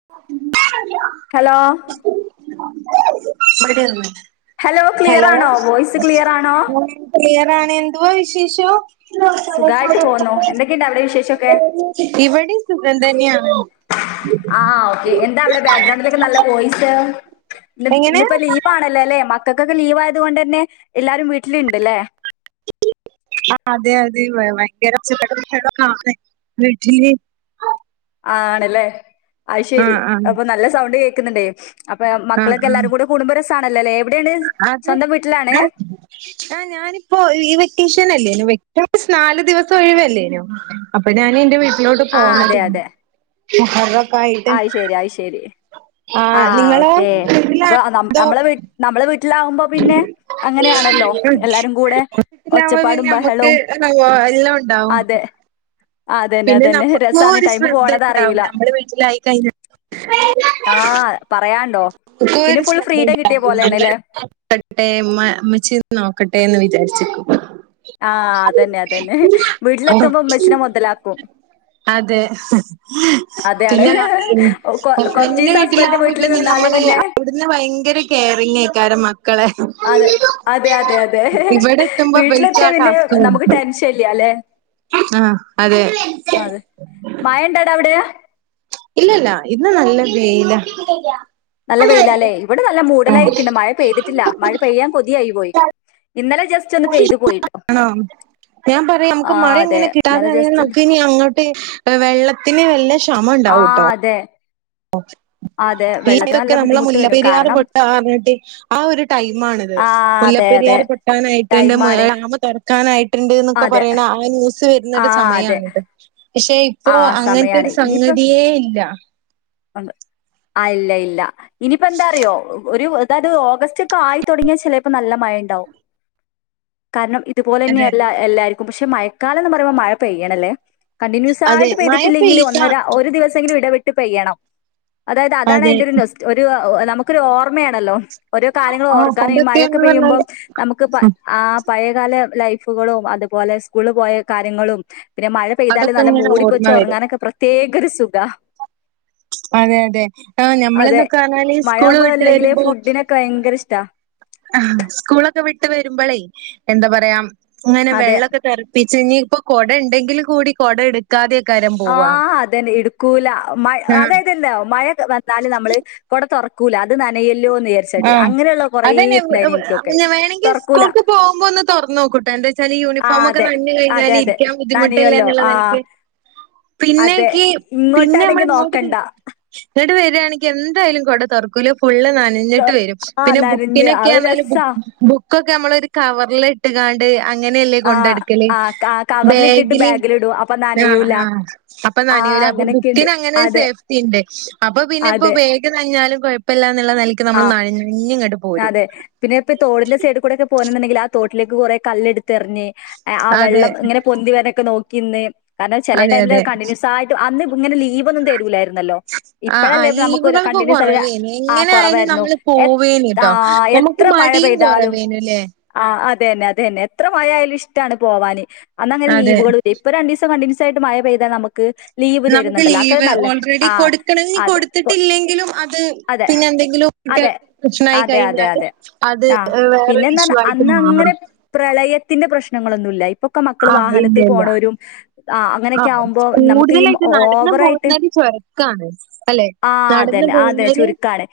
[unintelligible] Hello ഇപ്പേട്ടെര്ന്ന് clear hello ആണോ voice clear ആണോ ആഹ് ക്ലിയറാണ് എന്തുവാ വിശേഷം? സുഖായിട്ട് പോന്നു എന്തൊക്കെയുണ്ട് [unintelligible] അവിടെ വിശേഷൊക്കെ ഇവടിം സുഖം തന്ന്യാണ്. ആഹ് ഓക്കെ എന്താ അവടെ ബാക്ക്ഗ്രൗണ്ടിലൊക്കെ നല്ല വോയിസ് ഇന്ന് എങ്ങനെ ഇന്ന്പ്പോ ലീവാണല്ലോല്ലെ മ കക്കൊക്കെ ലീവായത് കൊണ്ടെന്നെ എല്ലാരും വീട്ട്ല്ണ്ട്ല്ലേ. ആഹ് അതെ യതെ ഭ ഭയങ്കര ഒച്ചപ്പ [unintelligible] വീട്ടില് ആണ്ല്ലേ അയ് ആ ശെരി ആ അപ്പൊ നല്ല സൗണ്ട് കേക്ക്ന്ന്ണ്ടേ അപ്പൊ എഹ് ആ ആ മക്കളൊക്കെല്ലാരും കൂടു കുടുബം രസാണല്ലോല്ലെ എവിടെണ് അത് [unintelligible] ആഹ് ഞാനിപ്പോ ഈ വെക്കേഷനല്ലേയ്നോ വെക്ക നമ്മക്ക്സ് നാല് ദിവസം ഒഴിവല്ലേനോ. അപ്പൊ ഞാൻ എന്റെ വീട്ടിലോട്ട് ആ പോന്നത് മുഹറം ആയി ശരി ആയി ശരി ആ ആഹ് നിങ്ങളോ ഓക്കെ അപ്പൊ വീട്ടിലാണോ ന അതോ? നമ്മളെ വി നമ്മളെ വീട്ടിലാകുമ്പോ പിന്നെ അങ്ങനെയാണല്ലോ എല്ലാരും ഒച്ചയാവുമ്പം കൂടെ പിന്നെ ഒച്ചപ്പാടും നമ്മക്ക് ബഹളവും എല്ലാം ഉണ്ടാവും അതെ അതന്നെ പിന്നെ അതന്നെ നമ്മക്കു രസാണ് ഒരു ടൈം ശ്രദ്ധ പോണത് ഉണ്ടാവും അറിയൂല നമ്മുടെ വീട്ടിലായി കഴിഞ്ഞാൽ ആഹ് പറയാണ്ടോ നമുക്കും പിന്നെ ഒരു ഫുൾ ഫ്രീെഡം കിട്ടിയ പോലെയാണ് അല്ലേ ട്ടെ മ്മ ഇമ്മച്ചീന്ന് നോക്കട്ടെ എന്ന് വിചാരിച്ച്ക്ക് ആഹ് അതന്നെ അതന്നെ വീട്ടിലെത്തുമ്പോ ഉമ്മച്ചീനെ മോതലാക്കും അതെ അതാണ് പിന്നെ ഈ കൊ പെണ്ണിൻ്റ കൊറച്ചീസം ഹസ്ബൻഡിന്റെ വീട്ടിലാവുമ്പ വീട്ടില് പിന്നെ നിന്നാല് നമ്മള് പിന്നെ അവിടുന്ന് ഭയങ്കര കെയറിങ്ങ് ആയിക്കാരം അവര് മക്കളെ അതെ അതെ അതെ അതെ ഇവിടെ എത്തുമ്പോ ഇവൽക്ക് ആ വീട്ടിലെത്തിയാ പിന്നെ നമുക്ക് ടെൻഷൻ ഇല്യാ അല്ലെ ആഹ് അതെ അതെ മയണ്ടടാ അവിടെ ഇല്ലില്ല ഇന്ന് നല്ല വേയില നല്ല വെയ്യിലാല്ലേ ഇവിടെ നല്ല മൂടലായ്ക്ക്ണ് മയ പെയ്തിട്ടില്ല മഴ പെയ്യാൻ കൊതിയായി പോയി ഇന്നലെ ജസ്സ്റ്റ് ആണോ ഞാൻ പറയാ നമുക്ക് ആ മഴ അതെ എങ്ങനെ ഇന്നലെ കിട്ടാതായാൽ ജസ്റ്റ് ഒന്ന് നമുക്കിനി അങ്ങ ട്ട് വെള്ളത്തിന് നല്ല ശ ആഹ് അതെ അതെ [inaudible] വെള്ളത്തിന് പീത്തക്കെ നല്ല നമ്മള ബുദ്ധിമുട്ട് വരും മുല്ലപ്പെരിയാറ് കാരണം പൊട്ട്ന്ന് പറഞ്ഞിട്ട് ആ ഒരു ടൈമാണിത് ആ അതെ അതെ മുല്ലപ്പെരിയാർ പൊട്ടാനായിട്ട്ണ്ട് മേ ടൈമാണ് ഡാമ് [unintelligible] ക്കാനായിട്ടുണ്ട് എന്നൊക്കെ അതെ പറയണ ആ ന്യൂസ് ആ വരുന്നൊരു അതെ സമയാണിത് പക്ഷെ ഇപ്പൊ ആ സമയാണ് അങ്ങനത്തെരു സംഗതിയേ ഇല്ല ആഹ് ഇല്ല ഇല്ല ഇനിയിപ്പ എന്താ അറിയോ ഒരു അതാത് ഓഗസ്റ്റ് ഒക്കെ ആയി തൊടങ്ങിയാ ചിലപ്പോ നല്ല മഴ ഉണ്ടാവും കാരണം ഇതുപോലെ തന്നെയാ അതെ എല്ലാ എല്ലാരിക്കും പക്ഷെ മയക്കാലം എന്ന് പറയുമ്പോ മഴ പെയ്യണല്ലേ അതെ കണ്ടിന്യൂസായിട്ട് മഴ പെയ്തിട്ടില്ലെങ്കിൽ പെയ്ത ഒന്നര ഒരു ദിവസെങ്കിലും ഇടവിട്ട് പെയ്യണം അതായത് അതാണ് അതെ അതിന്റെ ഒരു നൊസ്റ്റു ഒരു നമുക്കൊരു ഓർമ്മയാണല്ലോ ഓരോ കാര്യങ്ങൾ ആ ഓർക്കാനെ ഈ മഴക്കെ പണ്ടൊക്കെന്ന് പെയ്യുമ്പം പറഞ്ഞാല് നമുക്ക് പ ഉം ആ പഴയകാല ലൈഫുകളും അതുപോലെ സ്കൂളിൽ പോയ കാര്യങ്ങളും പിന്നെ മഴ പെയ്താൽ അതൊക്കെ നല്ല ഇങ്ങനെ മൂടി ഓർമ്മ പൊതച്ച് വരും ഉറങ്ങാനക്കെ പ്രത്യേക ഒരു സുഖ അതെ അതെ ആഹ് അതെ ഞമ്മളെന്നൊക്കെ പറഞ്ഞാല്ല് സ്കൂൾ വിട്ട് വരുമ്പോ ക്ക് ഭയങ്കര ഇഷ്ട്ടാ അഹ് സ്കൂളൊക്കെ വിട്ട് വരുമ്പളെ എന്താ പറയാ ഇങ്ങനെ അതെ വെള്ളക്കെ തെറി പ്പിച്ച് ഇനിപ്പൊ കൊട ഇണ്ടെങ്കിൽ കൂടി കൊട എടു ക്കാതെകാരം ആഹ് അതന്നെ എടുക്കൂല മഴ ആഹ് അതായതല്ലാ മഴ നാല്ല് നമ്മള് കൊട തൊറക്കൂല്ല അത് നനയൂല്ലോന്ന് വിയാരി ചിട്ട് ആഹ് അങ്ങനെയുള്ള കൊറെ ഇത് അതന്നെ ഇണ്ടായിന് എനിക്കൊക്കെ പിന്നെ വേണെങ്കി തൊറക്കൂല്ല സ്കൂൾക്ക് പോകുമ്പോ ഒന്ന് തൊറന്നോക്കൂട്ടോ എന്താച്ചാല് ആഹ് യൂണിഫോമൊക്കെ അതെ നനഞ്ഞ് അതെ കഴിഞ്ഞാല് അതെ ഇരിക്കാൻ ബുദ്ധിമുട്ടല്ലേ നനയൂല്ലോ എന്നുള്ള ആഹ് നെലക്ക് പിന്നേക്ക് പിന്നെ നമ്മള് ഇങ്ങോട്ട് നോക്കണ്ട. വരും ഇങ്ങട്ട് വര്വാണെങ്കി എന്തായാലും കൊട തൊറക്കൂലോ ഫുള്ള് നനഞ്ഞ് വരും ആഹ് പിന്നെ നനഞ്ഞ് ബുക്കിനൊക്കെ അത് ആണെൽ രസാ. ബുക്കൊക്കെ നമ്മള് ഒരു കവറിൽ ഇട്ട്ങ്ങാണ്ട് അങ്ങനെയല്ലേ കൊണ്ട് ആഹ് നടക്കല്ല് ആഹ് ക കവറിലിട്ടിട്ട് ബാഗില്ല് ബാഗിലിടും. അപ്പൊ ആഹ് നനയൂല. ആഹ് അപ്പ ആഹ് നനയൂല ബു അങ്ങനൊക്കെയിണ്ട്. ബുക്കിന് അങ്ങനൊരു അതെ സേഫ്റ്റി ഇണ്ട് അപ്പൊ പിന്നെ ഇപ്പോ അതെ ബാഗ് ഗ് നനഞ്ഞാലും കൊഴപ്പല്ല എന്നുള്ള നെലയ്ക്ക് നമ്മള് ആഹ് നനഞ്ഞ് ഇങ്ങട് പോരും അതെ. പിന്നെ ഇപ്പ ഈ തോടിന്റെ സൈഡി കൂടെയൊക്കെ പോരണെന്നുണ്ടെങ്കില് ആ തോട്ടിലേക്ക് കൊറെ കല്ലെടുത്ത് എറിഞ്ഞ് ആ അതെ വെള്ളം ഇങ്ങനെ പൊന്തി വരണേക്കെ നോക്കി നിന്ന് കാരണം ചെല അതെ ടൈമില് അതെ കണ്ടിന്യൂസായിട്ട് അന്നിങ്ങനെ ലീവ് ഒന്നും തരൂലാർ ന്നല്ലോ ഇപ്പഴല്ലേ നമുക്ക് ഒരു കണ്ടിന്യൂസ് [unintelligible] ഇങ്ങന് കൊറവായിരുന്നു എത് ആഹ് നമുക്ക് എത്ര മഴ മടിയും പെയ്താലും കുറവേനുല്ലേ ആഹ് അതന്നെ അതന്നെ എത്ര മഴ ആയാലും ഇഷ്ട്ടാണ് പോവാന് അന്ന് അങ്ങനെ അതെ ലീവുകളും ഇല്ലേ ഇപ്പൊ രണ്ടീസം കണ്ടിന്യൂസ് സായിട്ട് മഴ പെയ്താ നമുക്ക് ലീവ് നമുക്ക് തരുന്നുണ്ടല്ലോ അതൊക്കെ ലീവ് നല്ല ഓൾറെഡി ആഹ് കൊടുക്കണം ഇനി അതെ പോ കൊടുത്തിട്ടില്ലെങ്കിലും അത് അതെ പിന്നെ എന്തെങ്കിലും അതെ കുട്ടികൾക്ക് പ്രശ്നമായി അതെ അതെ കഴിഞ്ഞാല് അതെ അത് ആഹ് ഏഹ് വേറൊരു പിന്നേന്ന് ഇഷ്യൂ പറഞ്ഞാ ആയിട്ട് അന്ന് മാറും അങ്ങനെ പ്രളയത്തിന്റെ പ്രശ്നങ്ങളൊന്നുല്ലാ ഇ ഇപ്പൊക്കെ മക്കള് ആഹ് ഇല്ല വാഹനത്തിൽ ഇല്ല പോണവരും ആഹ് ആ അങ്ങനക്കെ ആവുമ്പോ നമുക്ക് ഈ കൂടുതലായിട്ട് നടന്നു ഓവറായിട്ട് പോകുന്നവര് ചുരുക്കാണ് അല്ലെ? ആഹ് നടന്നു അതന്നെ ആതേ പോകുന്നവര് ചുരുക്കാണ്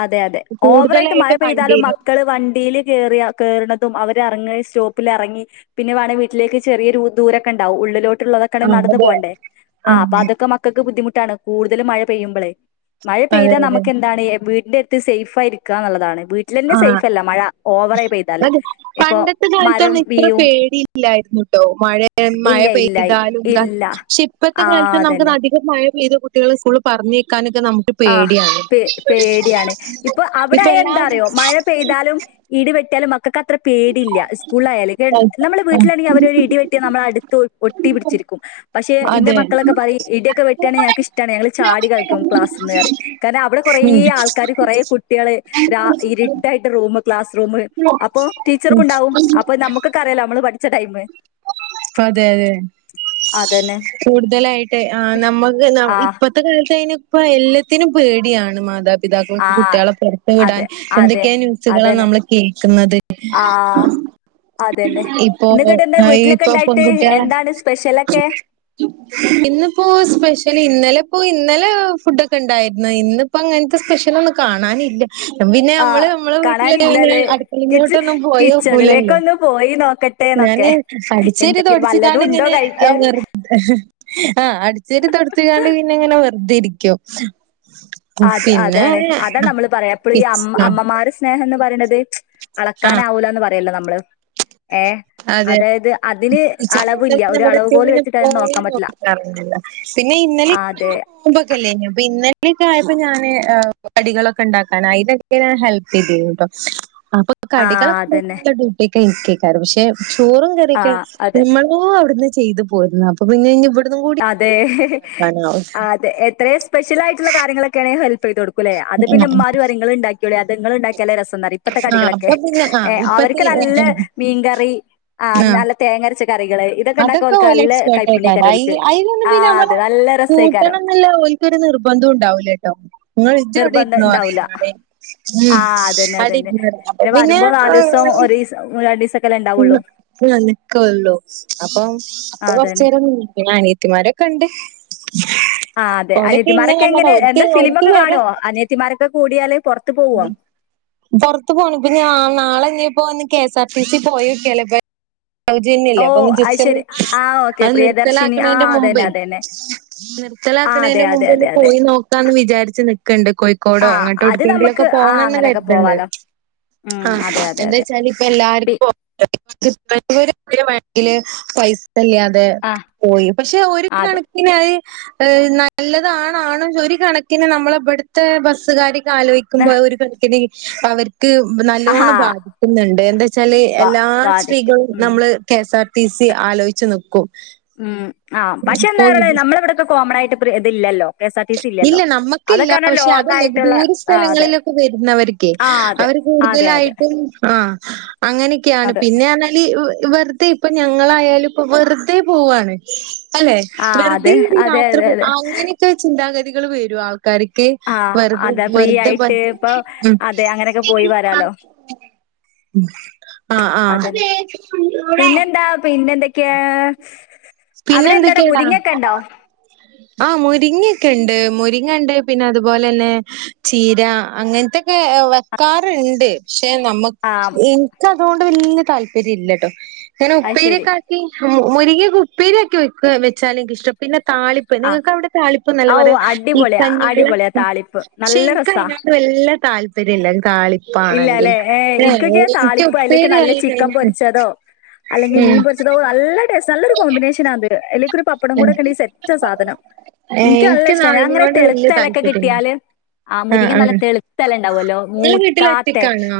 അതെയതെ ഓവറായിട്ട് മഴ കൂടുതലായിട്ട് പെയ്താലും വണ്ടിയില് മക്കള് വണ്ടീല് കേറിയ കേറണതും അവര് എറങ്ങണെ സ്റ്റോപ്പില് എറങ്ങി പിന്നെ വാണങ്കി വീട്ടിലേക്ക് ചെറിയൊരു ദൂരക്കെ ഇണ്ടാവും ഉള്ളിലോട്ടുള്ളതെ ആ [unintelligible] നടന്ന് അതെ പോണ്ടേ ആ ആഹ് അപ്പൊ അതൊക്കെ മക്കക്ക് ബുദ്ധിമുട്ടാണ് കൂടുതലും മഴ പെയ്യുമ്പളേ മഴ അതെ പെയ്താ അതെ നമുക്കെന്താണ് വീട്ന്റെകത്ത് സേ്യ്ഫ് ആയിരിക്കാന്നുള്ളതാണ് വീ ട്ട്ലന്നെ ആ സേയ്ഫ് അല്ല മഴ ഓവറായി പെയ്താല് അതെ ഇപ്പൊ മരം വീയും ഇല്ലായിരുന്നുട്ടോ മഴേ മഴ ഇല്ല പെയ്താലും എന്താ ഇല്ല. പക്ഷെ ഇപ്പത്തെ ആ കാലത്ത് നമുക്ക് അതന്നെ. നാട്ടി [unintelligible] മഴ പെയ്തു കുട്ടികള് സ്കൂളില് പറഞ്ഞേക്കാനൊക്കെ നമുക്ക് ആഹ് പേടിയാണ്. പേ പേടിയാണ് ഇപ്പൊ അവിടെ ആയ എന്താറിയോ മഴ പെയ്താലും ഇടി വെ ട്ടിയാലും മ [unintelligible] അത്ര പേടില്ല സ്കൂളിലായാല് കേ ആ, നമ്മള് വീട്ടിലാണെങ്കി അവര് ഒരു ഇടി വെട്ടിയ നമ്മള അടുത്ത് ഒ ഒട്ടി പിടിച്ചിരിക്കും പക്ഷെ ഇന്റെ അതെ മക്കളൊക്കെ പറയും ഇ ഇടിയൊക്കെ വെട്ടണെ ഞങ്ങക്ക് ഇഷ്ട്ടാണ് ഞങ്ങള് ചാടി കളിക്കും ക്ലാസ് [unintelligible] കാരണം അവ്ടെ കൊറേ ഉം ആൾക്കാര് കൊറേ കുട്ട്യള് രാ ഇരുട്ട [unintelligible] ആയിട്ട് റൂമ് ക്ലാസ് റൂമ് അപ്പൊ ടീച്ചർക്കുണ്ടാവും അപ്പൊ നമുക്കൊക്കെ അറിയാലോ അമ്മള് പഠിച്ച ടൈമ് അതെയതെ അതന്നെ കൂടുതലായിട്ട് ആഹ് നമ്മക്ക് ന ആഹ് ഇപ്പ ത്തെ കാലത്തയ്ന് ഇപ്പ എല്ലത്തിനും പേടിയാണ് മാതാപിതാക്കൾക്ക് ആഹ് കുട്ട്യളെ പൊറത്തു വിടാൻ അതെ അതെ എന്തെക്കെ ന്യൂസുകളാ അതന്നെ നമ്മള് കേക്ക്ന്നത് ആഹ് അതന്നെ ഇപ്പൊ എന്നിട്ട് എന്താ ആഹ് ഈ വീട്ടിലൊക്കെ ഇപ്പൊ ഇണ്ടായിട്ട് പെൺകുട്ട്യളെ എന്താണ് സ്പെഷ്യലൊക്കെ? ഇന്ന്പ്പോ സ്പെഷ്യല് ഇന്നലെപ്പോ ഇന്നലേ ഫുഡൊക്കെ ഇണ്ടായിരുന്ന് ഇന്ന് ഇപ്പ അങ്ങനത്തെ സ്പെഷ്യലൊന്നും കാണാനില്ല പിന്നെ അമ്മള് ആഹ് അമ്മള വീട്ടിലെത്തിയാ പിന്നെ കാണാനില്ലല്ലേ? കിച്ച് അടുക്കളയിലോട്ടൊന്നും പോയി നോക്കൂലല്ലോ കിച്ചണിലേക്കൊന്ന് പോയി നോക്ക ഞാന് അടിച്ച് വാരി തൊടച്ച്ങ്ങാണ്ട് ഉണ്ടോ ഇങ്ങനെ കഴിക്കാൻ? വെർ ആഹ് അടി ച്ച് വാരി തൊടച്ച്ങ്ങാണ്ട് പിന്നെ ഇങ്ങനെ വെറുതെ ഇരിക്കും ആഹ് അത് അതാണ് അതാ പിന്നെ നമ്മള് പറയാ എപ്പളും ഈ അമ്മ ആഹ് അമ്മമാര് സ് സ്നേഹാന്ന് പറയണത് ആഹ് അളക്കാനാവൂലാന്ന് പറയല്ലോ നമ്മള് ഏഹ് അതെ അതായത് അതിന് ചെലോട്ടം അളവില്ല ഒരു നമ്മളൊക്കെ അളവ്കോല് ഇങ്ങനെ വെച്ചിട്ട് അതിന് പോയി നോക്കാൻ പറ്റില്ല നോക്കാറുണ്ടല്ലോ പിന്നെ ഇന്നലെ അതെ നോമ്പകല്ലേനു അപ്പ ഇന്നലേക്ക ആയപ്പോ ഞാന് ആഹ് കടികളൊക്കെ ണ്ടാക്കാനായി [unintelligible] ക്കെ ഞാൻ ഹെൽപ്പെയ്തിരുന്നു ട്ടോ അപ്പൊ ആഹ് കടികളൊക്കെ അതന്നെ ഉണ്ടാക്കാള്ള ഡ്യൂട്ടിയൊക്കെ ഇനിക്കേക്കാരം പക്ഷെ ചോറ് കറിക്കെ ആഹ് അതെ നമ്മളോ അവിട്ന്ന് ചെയ്ത് പോയിരുന്ന അപ്പൊ പിന്നഞ്ഞ് ഇവ് അതേഅതെ എത്രേസ് പെഷ്യലായിട്ടുള്ള കാര്യങ്ങളൊക്കെണെ ഹെൽപീതു കൊടുക്കു അല്ലേ അത് പിന്നെഇമ്മാര് പറീം ഇങ്ങളൾണ്ടാ ക്കളീ അതുങ്ങള്ണ്ടാക്കിയാലാ രസംന്നറി ഇപ്പത്തെ ആഹ് കടികളൊക്കെ അപ്പൊ പിന്നെ ആഹ് ഏഹ് അവർക്ക് ഇപ്പത്തെ നല്ല മീൻകറി ആഹ് നല്ല തേങ്ങരച്ച കറികള് ഇതൊക്കെണ്ടാക്കാ അതൊക്കെ ഓൽക്ക് ഓല് നല്ല എക്സ്പേർട്ട് ആയിക്കാരം കൈപ്പുണ്യെകാരം അയി ഓൽക്ക് ആഹ് അത് നല്ല രസേകാരം നല്ല ഓൽക്കൊരു നിർബന്ധം ഉണ്ടാവൂലേട്ടോ ഇങ്ങള് ഇജ്ജ് നിർബന്ധം എവടെന്നുഅറീ ഇണ്ടാവൂല ഏടെ ഉം ആഹ് അതന്നെ അടി അതന്നെ പിന്നെ ഏഹ് ഓ രണ്ടീസം ഉം അന്നേ നിക്കൊള്ളൂ അപ്പം അപ്പൊ ആഹ് അതന്നെ കൊറച്ചേരം പിന്നെ അനിയത്തിമാര് ക്കണ്ട് ആഹ് അതെ അനിയത്തിമാരൊക്കെ എങ്ങനെ എന്താ ഓൽക്ക് ഫിലിമൊക്കെ വരെ കാണോ അനിയത്തിമാരൊക്കെ കൂടിയാല് പുറത്ത് പോവോ പുറത്ത് പോണ ഇപ്പ ഞാ നാളെ നയിപ്പോ ഒന്ന് കെഎസ് ആർ ടിസിി പോയക്കാലേ സൗജര്യ ഇല്ലേ ഓഹ് അപ്പൊജെസ്റ്റ് ഒന്ന് അയ്ശരി ആഹ് ഓക്കെ അത് പ്രിയദർശിനി നിർത്തലാക്കണതിന്റെ ആഹ് മുമ്പേ അതന്നെ അതന്നെ ആ അതെ നിെർക്കലാക്കണേന്റെ അതെ മുമ്പ് ഒന്ന് അതെ അതെ പോയി നോക്കാ എന്ന് വിചാരിച്ച് നിക്കക്കുന്നുണ്ട് കോഴിക്കോടോ ആ അത് അങ്ങോട്ട്ടുക്കെങ്കിലും നമുക്ക് ആ പോണം ന്ന് അങ്ങനെയൊക്കെ കരുതുണ്ട് പോവാലോ ഉം അതെ അതെ അതെ എന്തേച്ചാൽ ഇപ്പൊ എല്ലാർ പി [unintelligible] അല്ലാതെ ആ പോയി പക്ഷെ ഒരു അതെ കണക്കിന് അത് നല്ലതാണാണോ ഒരു കണക്കിന് നമ്മള ഇവിടുത്തെ ബസ്സുകാരക്ക് ആലോചിക്ക പോ ഒരു കണക്കിന് അവർക്ക് ആഹാ നല്ലോണം ബാധിക്കുന്നുണ്ട് എന്താ വച്ചാല് വാ എല്ലാ ബാധിക്കും സ്ത്രീകളും ഉം നമ്മള് K S R T C ആലോചിച്ചുനിക്കും ഉം ആഹ് പക്ഷെ എന്ത നമ്മള ഇവിടെയൊക്കെ കോമൺ ആയിട്ട് ഇതില്ലല്ലോ K S R T C ഇല്ല ഇല്ലല്ലോ നമ്മക്കില്ല അതൊക്കെ പറഞ്ഞാ പക്ഷെ ലോങ് അതല്ല ആയിട്ടുള്ള ദൂര ആ അതെ സ്ഥലങ്ങളിലൊക്കെ വരുന്നവർ ആ അതെ അവർ അതെ അതെ കൂടുതലായിട്ടും ആഹ് അങ്ങനെയൊക്കെയാണ് അതെ പിന്നെ പറഞ്ഞാല് വെ ഇപ്പൊ ഞങ്ങളായാലും ഇപ്പൊ വെറുതെ പോവാണ് അല്ലെ ആ വെറുതെ അതെ ഒരു അതെ യാത്ര അതെ അതെ അങ്ങനെയൊക്കെ ചിന്താഗതികൾ വരും ആൾക്ക കാർക്ക് ആ അതെ ഫ്രീ വെറ്തെ ആയിട്ട് ഇപ്പൊ അതെ അങ്ങനെയൊക്കെ പോയി വരാലോ [unintelligible] ആഹ് ആഹ് പിന്നെ എന്തൊക്കെ പിന്നെന്തൊക്കെയാടാ മുരിങ്ങൊക്കെ ഉണ്ടോ ആഹ് മുരിങ്ങൊക്കെ ഉണ്ട് മുരിങ്ങ ഉണ്ട് പിന്നെ അതുപോലെ തന്നെ ചീര അങ്ങനത്തൊക്കെ കാറണ്ട് പക്ഷെ നമുക്ക് ആ ഇൻക്ക് അതുകൊണ്ട് വലിയ താല്പര്യം ഇല്ലട്ടോ ങ്ങനെ അത് ശരി ഉപ്പേരിയൊക്കെ മുരിങ്ങക്കുപ്പേരി ഒക്കെ വക്ക വെച്ചാലും എനിക്ക് ഇഷ്ടം പിന്നെ താളി ആ നിങ്ങക്ക് അവിടെ തളിപ്പംന്നല്ല ഔ പറയാ ഈ അടിപൊളിയാ കഞ്ഞിവെള്ളം അടിപൊളിയാ താളിപ്പ് നല്ല രസാ പക്ഷെനി വല്ലാ താല്പര്യം ഇല്ല താളി ഇല്ല അല്ലെ ഏ എനിക്കൊക്കെ താളിപ്പ അല്ലേക്ക് ഉപ്പേരി നല്ല ആയി ചിക്കൻ കഴിഞ്ഞാൽ പൊരിച്ചതോ അല്ലെങ്കിൽ ഉം മീൻ പൊച്ചതൊ നല്ല ടേസ്റ്റ് നല്ലൊരു കോമ്പിനേഷൻ അത്‌ അയ്ലേക്കൊരു പപ്പടം ഉം കൂടെ ഒക്കെണ്ടങ്കി സെറ്റ സാധനം ഏ എനിക്ക് നല്ല ഇഷ്ട ഞാൻ അങ്ങനെ അതിനോട് വലിയ തെളുത്തലൊക്കെ താല്പര്യമില്ല കിട്ടിയാല് ആഹ് ആ മുരിങ്ങ ആ നല്ല തെളുത്തല ഉണ്ടാവല്ലോ മൂ നിങ്ങള് വീട്ടിൽ കാത്തെ ഒറ്റക്കാണോ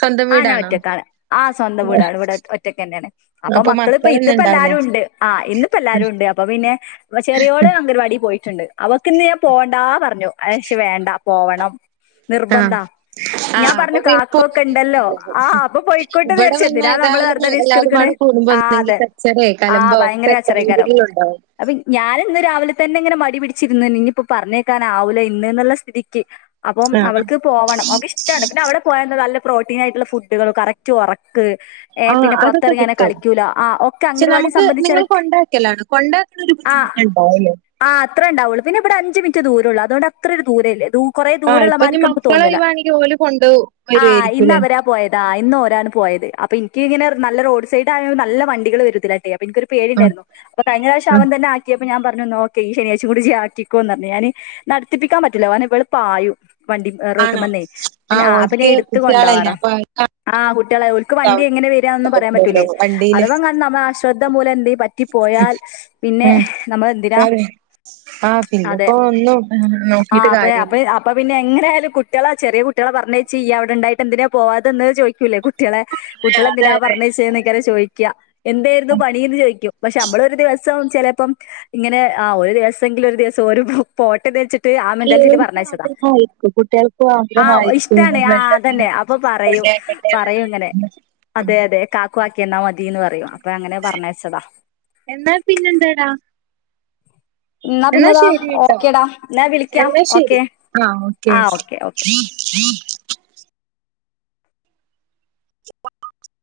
സ്വന്തം ആ ഞാൻ വീടാണോ ഒറ്റക്കാണ് ആ സ്വന്തം വീടാണ് ഇവിടെ ഒറ്റക്ക് തന്നെയാണ് അപ്പൊ മക്കളിപ്പ മക്കളൊന്നും ഉണ്ടാവില്ലേ ഇത്പ്പല്ലാരുംണ്ട്. ആഹ്, ഇന്നിപ്പോ എല്ലാരുംണ്ട്. അപ്പൊ പിന്നെ വ ചെറിയോള് അംഗര് വാടി പോയി ണ്ട് അവക്ക് ഇന്ന് ഞാൻ പോണ്ടാ പറഞ്ഞു അയ് പക്ഷേ വേണ്ട പോവണം. നിർബന്ധാ ആഹ് ഞാൻ അപ്പൊ പറഞ്ഞു പിന്നെ കാക്കൊക്കെ പോവന്നെ ഉണ്ടല്ലോ നല്ലത്. ആ അപ്പൊ പോയിക്കോട്ടെന്ന് ഇവടെ വിചാരിച്ചു വന്നാ എന്തിനാ നമ്മള് ഏതാലും ന വെറുതെ റിസ്ക് എല്ലാരും എടുക്കണ് പാടെ കൂടുമ്പോ ആ ഒന്നെങ്കി അതെ കച്ചറേ ആ കലമ്പോ ഭയങ്കര [unintelligible] കച്ചറേക്കാരം ങ്കിലും ഉണ്ടാവും. അപ്പൊ ഞാന് ന്ന് രാവിലെ തന്നെങ്ങനെ മടി പിടിച്ചിര്ന്ന്ർഞ്ഞി ഞ്ഞിപ്പോ പർഞ്ഞേക്കാനാവൂല ഇന്ന്ന്ന്ള്ള സ്ഥിതിയ്ക്ക് അപ്പം ആ അവൾക്ക് പോവണം ഓക്കിഷ് അവടെ പോയാന്താ നല്ല പ്രോട്ടീനായിട്ട്ള്ള ഫുഡ്കൾ കറക്റ്റ് ഒറക്ക് ആഹ് അതൊക്കെ കിട്ടും. ഒക്കെ പക്ഷെ അംഗൻവാടി നമുക്ക് നിങ്ങൾ സംബന്ധിച്ച കൊണ്ടാക്കലാണ് കൊണ്ടാ ആ ഒര് ബുദ്ധിമുട്ടേണ്ടാവല്ലേ ആഹ് അത്രേണ്ടാവൊള്ളൂ പിന്നെവടെ അഞ്ച് മിൻറ്റേ ദൂരൊള്ളൂ അതോണ്ടത്രരു ദൂരേല്ല്യ. ദൂ കുറേ ആ ഇപ്പൊ ഇനി ദൂരള്ളമാര്ക്ക് അമക്ക് മക്കളെ തോന്നൂല്ലാ [unintelligible] ഓല് കൊണ്ടോവു ആഹ് ഇന്നവരാ പോയതാ ഇന്നോരാണ് പോയത്. അപ്പൊ ഇൻക്കിങ്ങനെ നല്ല റോഡ് സൈഡായോണ്ട് നല്ല വണ്ടികള് വെരും ഇതിലാട്ടെ. ഇൻക്കൊരു ആ പേടിണ്ടായിരുന്നു. അപ്പൊ കഴിഞ്ഞറാശം ആ അവൻ തന്നെ ആക്കിയപ്പോ ഞാൻ പർഞ്ഞു നോ ഈ ശനിയാഴ്ച്ചിം കൂടി ജി ആക്കിക്കോന്നർ ഞ്ഞി ഞാന് നട്ത്തിപ്പിക്കാൻ പറ്റൂല്ല [unintelligible] വള് പായും വണ്ടി ഏയ് ആണോ റോട്ട്മ്മന്നേ ആ പിന്നെ ആഹ് അപ്പം ഞാ ഓർക്ക് ഇടുത്ത് കുട്ടികളല്ലേ കൊണ്ടാവാറാ അപ്പൊ ആഹ് കുട്ട്യെളെ ഓൽക്ക് വണ്ടി ഉണ്ടാവില്ലല്ലോ എങ്ങനെ വെരാന്ന് പറയാൻ പറ്റൂലേയ്. അഥവാങ്ങാനും നമ്മ ആശ്രദ്ധ മൂലം എന്തേം പ ഉം, ഉം എന്തിനാ [unintelligible] ആഹ് അതെ പിന്നെപ്പോ ഒന്നു നോ ആ ക്കീട്ട് അപ്പ കാര്യല്ല അപ്പ പിന്നെ എങ്ങനായാലും കുട്ട്യെളെ ചെറിയ കുട്ട്യെളെ പറഞ്ഞേച്ചീ യ്യവടെണ്ടായിട്ടെന്തിനേ പോവാതെന്നത് ചോയിക്കൂല്ലേ കു ട്ട്യെളെ അതെ കുട്ട്യെളെന്തിനാ അതെ പർഞ്ഞെയ്ച്ചേ ന്നെയ്ക്കാരം ചോയിക്കാ. എന്തേര്ന്നു അതെ പണീന്ന് ചോയിക്കും. പക്ഷെ അമ്മളൊരു ദിവസം ചെലേപ്പം ഇങ്ങനെ ആഹ് ഒരു ദിവസെങ്കിലൊരു ദിവസം ഓരു പോ പോട്ടെന്നേര്ച്ച് അല്ല ഓൽക്കു [unintelligible] കുട്ട്യാൾ [unintelligible] ആ ആഗ്രഹമായിരിക്കും ഇഷ്ടാണ് ആ അതന്നെ അപ്പൊ പറയും പറയും ഇങ്ങനെ [unintelligible] അതെ അതെ കാക്കു ആക്കി എന്നാ മതീന്ന് പറയും അപ്പൊ അങ്ങനെ പർ ഞ്ഞേച്ചതാ. എന്നാൽ പിന്നെന്താടാ ന്നാ എന്നാ പിന്നെതാ ശരി ട്ടോ ഓക്കേടാ ന്നാ വിളിയ്ക്കാ, എന്നാ ഓക്കെ ശരി ആ ഓക്കെ ആഹ് ഓക്കെ ഓക്കേ ഓക്കേ. [unintelligible]